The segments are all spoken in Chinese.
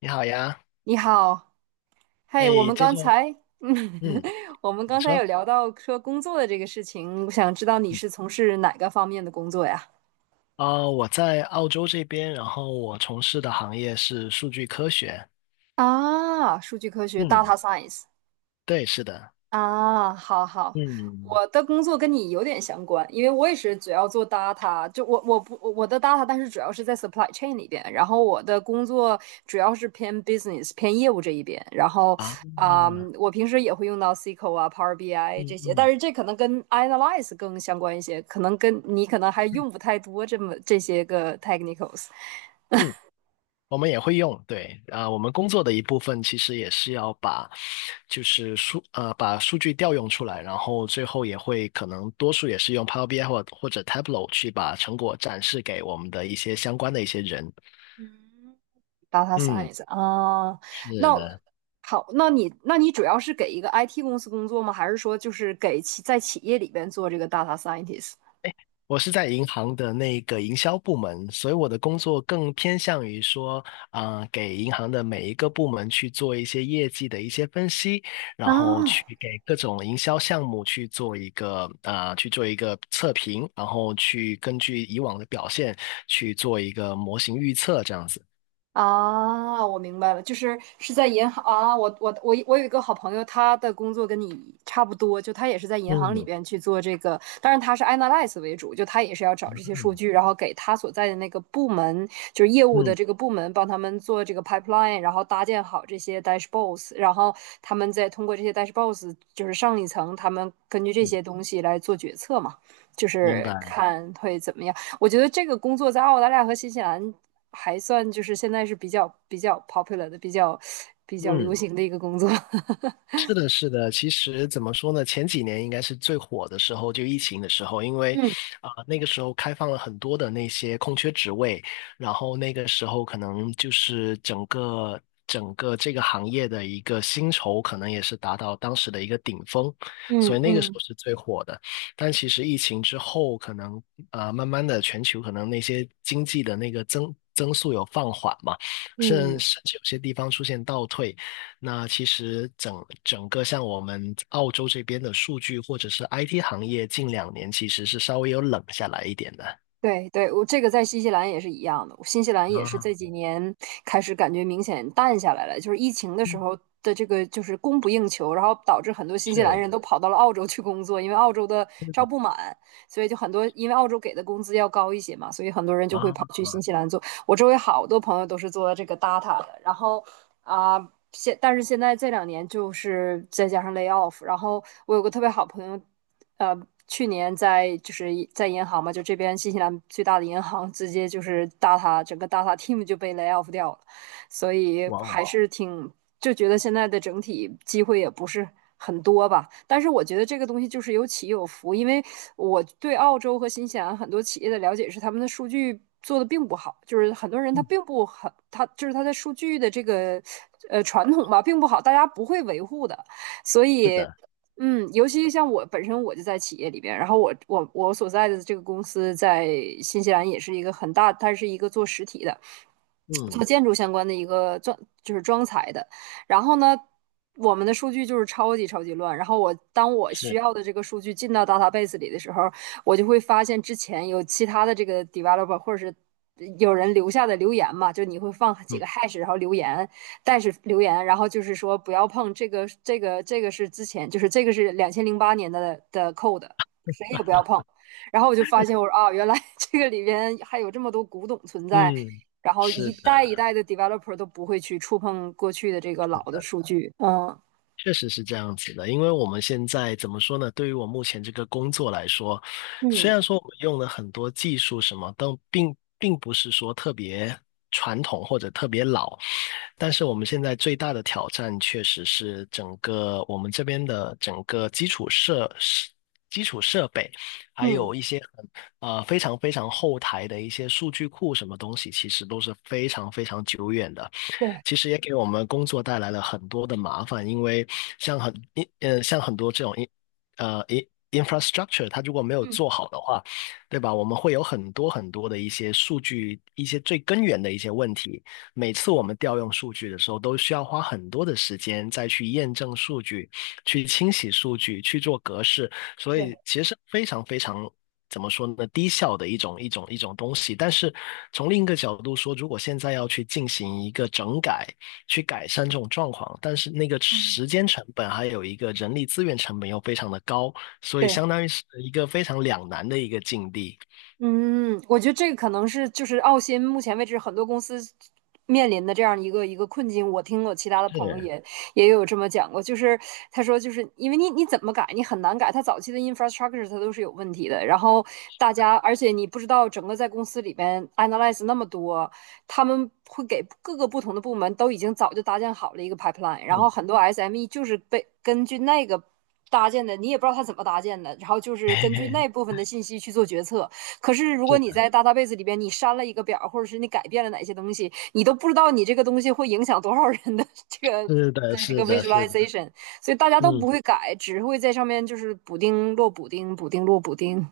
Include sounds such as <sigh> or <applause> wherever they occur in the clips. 你好呀。你好。嘿，我哎，们这刚就才，<laughs> 嗯，嗯，我们你刚才有说，聊到说工作的这个事情，我想知道你嗯，是从事哪个方面的工作呀？啊、我在澳洲这边，然后我从事的行业是数据科学。啊，数据科学 嗯，（data science）。对，是的。啊，好好。嗯，我的工作跟你有点相关，因为我也是主要做 data，就我我不我的 data，但是主要是在 supply chain 里边，然后我的工作主要是偏 business 偏业务这一边，然后啊，啊、我平时也会用到 SQL 啊、Power 嗯 BI 这些，但嗯是这可能跟 analyze 更相关一些，可能跟你可能还嗯用不太多这些个 technicals。嗯，我们也会用，对，我们工作的一部分其实也是要把，就是数，呃，把数据调用出来，然后最后也会可能多数也是用 Power BI 或者 Tableau 去把成果展示给我们的一些相关的一些人。data 嗯，science 啊。嗯是那的。好，那你主要是给一个 IT 公司工作吗？还是说就是给在企业里边做这个 data scientist？我是在银行的那个营销部门，所以我的工作更偏向于说，给银行的每一个部门去做一些业绩的一些分析，然后啊。去给各种营销项目去做一个去做一个测评，然后去根据以往的表现去做一个模型预测，这样子。啊，我明白了，就是在银行啊。我有一个好朋友，他的工作跟你差不多，就他也是在银行里嗯边去做这个，当然他是 analyze 为主，就他也是要找这些数据，然后给他所在的那个部门，就是业务的嗯这个部门，帮他们做这个 pipeline，然后搭建好这些 dashboards，然后他们再通过这些 dashboards，就是上一层，他们根据这嗯，些东西来做决策嘛，就明是白。看会怎么样。我觉得这个工作在澳大利亚和新西兰还算就是现在是比较 popular 的、比较流嗯。行的一个工作。<laughs> 是的，是的。其实怎么说呢？前几年应该是最火的时候，就疫情的时候，因为嗯那个时候开放了很多的那些空缺职位，然后那个时候可能就是整个这个行业的一个薪酬可能也是达到当时的一个顶峰，所嗯以那个时候嗯是最火的。但其实疫情之后，可能慢慢的全球可能那些经济的那个增速有放缓嘛，甚嗯，甚至有些地方出现倒退。那其实整个像我们澳洲这边的数据或者是 IT 行业，近两年其实是稍微有冷下来一点的。对对，我这个在新西兰也是一样的。新西兰也是啊，这几年开始感觉明显淡下来了，就是疫情的时嗯候的这个就是供不应求，然后导致很多新西兰是，人都跑到了澳洲去工作，因为澳洲的招嗯不满，所以就很多因为澳洲给的工资要高一些嘛，所以很多人就会啊，跑去新西兰做。我周围好多朋友都是做这个 data 的，然后啊。但是现在这两年就是再加上 lay off，然后我有个特别好朋友，呃，去年就是在银行嘛，就这边新西兰最大的银行，直接就是 整个 data team 就被 lay off 掉了。所以哇还哦，哦是挺就觉得现在的整体机会也不是很多吧。但是我觉得这个东西就是有起有伏，因为我对澳洲和新西兰很多企业的了解是，他们的数据做的并不好，就是很多人他并不很，他就是他的数据的这个传统吧，并不好，大家不会维护的，所是以。的，尤其像我本身我就在企业里边，然后我所在的这个公司在新西兰也是一个很大，它是一个做实体的，嗯，做建筑相关的一个装就是装材的。然后呢，我们的数据就是超级超级乱。然后我当我需是，要的这个数据进到 database 里的时候，我就会发现之前有其他的这个 developer 或者是有人留下的留言嘛，就你会放几嗯个 hash 然后留言，但是留言，然后就是说不要碰这个，这个，这个是之前，就是这个是两千零八年的 code，谁也不要碰。然后我就发现，我说啊，原来 <laughs> 这个里边还有这么多古董存在，嗯，然后是一的。代一代的 developer 都不会去触碰过去的这个老的数据。嗯确实是这样子的，因为我们现在怎么说呢？对于我目前这个工作来说，虽嗯然说我们用了很多技术什么，但并不是说特别传统或者特别老，但是我们现在最大的挑战确实是整个我们这边的整个基础设施。基础设备，还嗯，有一些非常非常后台的一些数据库，什么东西，其实都是非常非常久远的。对，其实也给我们工作带来了很多的麻烦，因为像很像很多这种呃，in infrastructure，它如果没有嗯做好的话，对吧？我们会有很多很多的一些数据，一些最根源的一些问题。每次我们调用数据的时候，都需要花很多的时间再去验证数据，去清洗数据，去做格式。所以对，其实是非常非常怎么说呢，低效的一种东西。但是从另一个角度说，如果现在要去进行一个整改，去改善这种状况，但是那个嗯时间成本还有一个人力资源成本又非常的高，所以对，相当于是一个非常两难的一个境地。嗯，我觉得这个可能是就是澳新目前为止很多公司面临的这样一个困境。我听我其他的朋友是，也有这么讲过，就是他说就是因为你你怎么改你很难改，他早期的 infrastructure 它都是有问题的。然后大家而且你不知道整个在公司里边 analyze 那么多，他们会给各个不同的部门都已经早就搭建好了一个 pipeline，然后嗯，很多 SME 就是被根据那个搭建的，你也不知道他怎么搭建的，然后就是根据那部 <laughs> 分的信息去做决策，可是如果是你的，在 database 里边你删了一个表，或者是你改变了哪些东西，你都不知道你这个东西会影响多少人的这个是的，的这个 是的，是的，visualization，所以大家都不嗯。会改，只会在上面就是补丁落补丁，补丁落补丁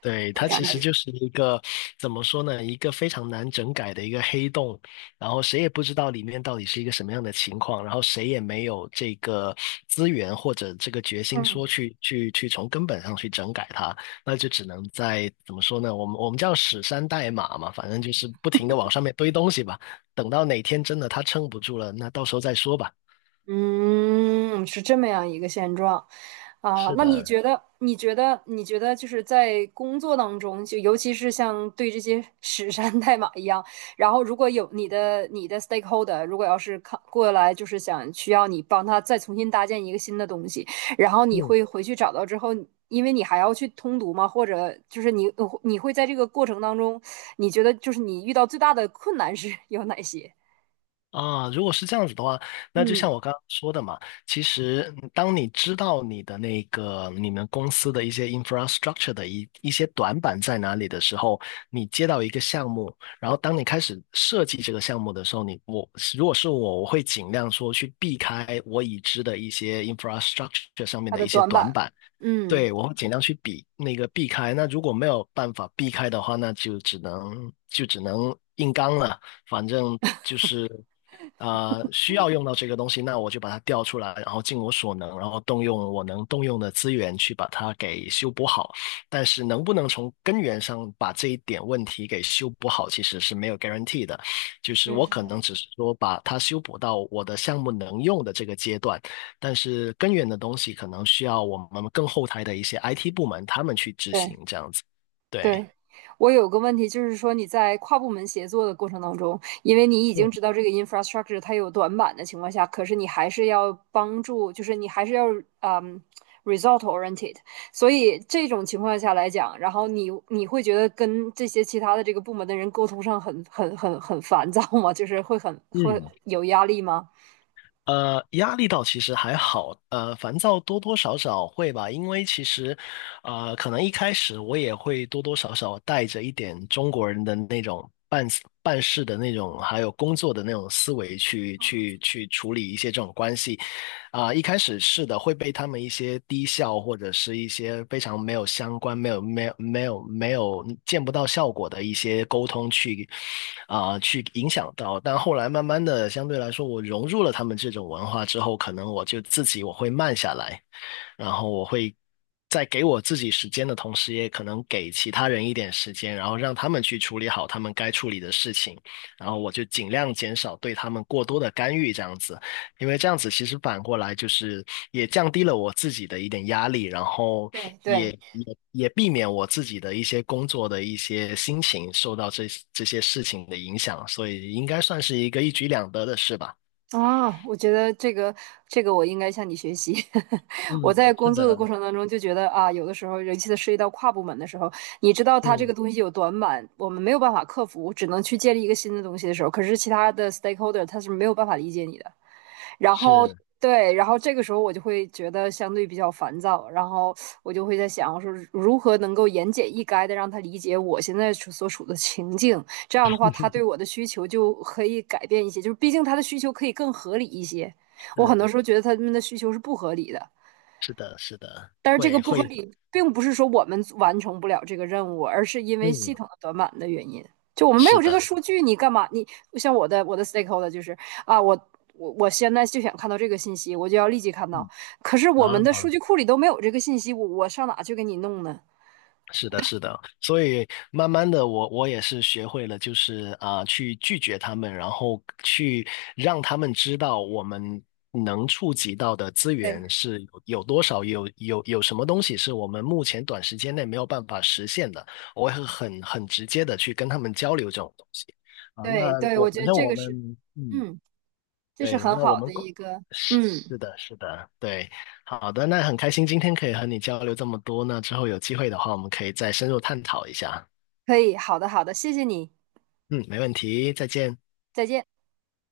对，的它感其觉。实就是一个，怎么说呢，一个非常难整改的一个黑洞，然后谁也不知道里面到底是一个什么样的情况，然后谁也没有这个资源或者这个决心嗯说去从根本上去整改它，那就只能在怎么说呢，我们叫屎山代码嘛，反正就是不停的往上面堆东西吧，等到哪天真的它撑不住了，那到时候再说吧。嗯，是这么样一个现状。啊，是那的，你觉得就是在工作当中，就尤其是像对这些 <laughs> 史山代码一样，然后如果有你的 stakeholder，如果要是看过来，就是想需要你帮他再重新搭建一个新的东西，然后你嗯。会回去找到之后，因为你还要去通读嘛，或者就是你会在这个过程当中，你觉得就是你遇到最大的困难是 <laughs> 有哪些？啊，如果是这样子的话，那就像嗯，我刚刚说的嘛，其实嗯当你知道你的那个你们公司的一些 infrastructure 的一些短板在哪里的时候，你接到一个项目，然后当你开始设计这个项目的时候，如果是我，我会尽量说去避开我已知的一些 infrastructure 上面它的的一些短短板？板，嗯对，我会尽量去避开。那如果没有办法避开的话，那就只能硬刚了。反正就是需要用到这个东西，那我就把它调出来，然后尽我所能，然后动用我能动用的资源去把它给修补好。但是能不能从根源上把这一点问题给修补好，其实是没有 guarantee 的。就是我可嗯。能只是说把它修补到我的项目能用的这个阶段，但是根源的东西可能需要我们更后台的一些 IT 部门他们去执对。行这样子。对，对，我有个问题，就是说你在跨部门协作的过程当中，因为你已嗯经知道这个 infrastructure 它有短板的情况下，可是你还是要帮助，就是你还是要嗯 result oriented，所以这种情况下来讲，然后你会觉得跟这些其他的这个部门的人沟通上很烦躁吗？就是会很会嗯，有压力吗？压力倒其实还好，烦躁多多少少会吧，因为其实，可能一开始我也会多多少少带着一点中国人的那种办事的那种，还有工作的那种思维去处理一些这种关系。一开始是的，会被他们一些低效或者是一些非常没有相关、没有、没有、没有、没有见不到效果的一些沟通去去影响到。但后来慢慢的，相对来说，我融入了他们这种文化之后，可能我就自己我会慢下来，然后我会在给我自己时间的同时，也可能给其他人一点时间，然后让他们去处理好他们该处理的事情，然后我就尽量减少对他们过多的干预，这样子。因为这样子其实反过来就是也降低了我自己的一点压力，然后对也对。也也避免我自己的一些工作的一些心情受到这些事情的影响，所以应该算是一个一举两得的事吧。啊，我觉得这个我应该向你学习。<laughs> 我在嗯，是工作的的，过程当中就觉得啊，有的时候尤其是涉及到跨部门的时候，你知道它这个嗯，东西有短板，我们没有办法克服，只能去建立一个新的东西的时候，可是其他的 stakeholder 他是没有办法理解你的。然后是对，然后这个时候我就会觉得相对比较烦躁，然后我就会在想我说如何能够言简意赅的让他理解我现在所处的情境，这样的话他对我的需求就可以改变一些，就是毕竟他的需求可以更合理一些。我很多时候是觉得他们的需求是不合理的，是的，是的，但是这个会不合会，理，并不是说我们完成不了这个任务，而是因为嗯，系统的短板的原因。就我们没有是这个的，数据，你干嘛？你像我的 stakeholder 就是啊，我现在就想看到这个信息，我就要立即看到。可是我们嗯，的啊。数据库里都没有这个信息，我上哪去给你弄呢？是的，是的，所以慢慢的我，我也是学会了，就是去拒绝他们，然后去让他们知道我们能触及到的资对，源是有多少，有什么东西是我们目前短时间内没有办法实现的，我会很直接的去跟他们交流这种东西那对对，我我觉反得正这我个是，们嗯，嗯，这是对，很那我好们的一个，嗯，是的，是的，对。好的，那很开心今天可以和你交流这么多，那之后有机会的话，我们可以再深入探讨一下。可以，好的好的，谢谢你，嗯，没问题，再见。再见。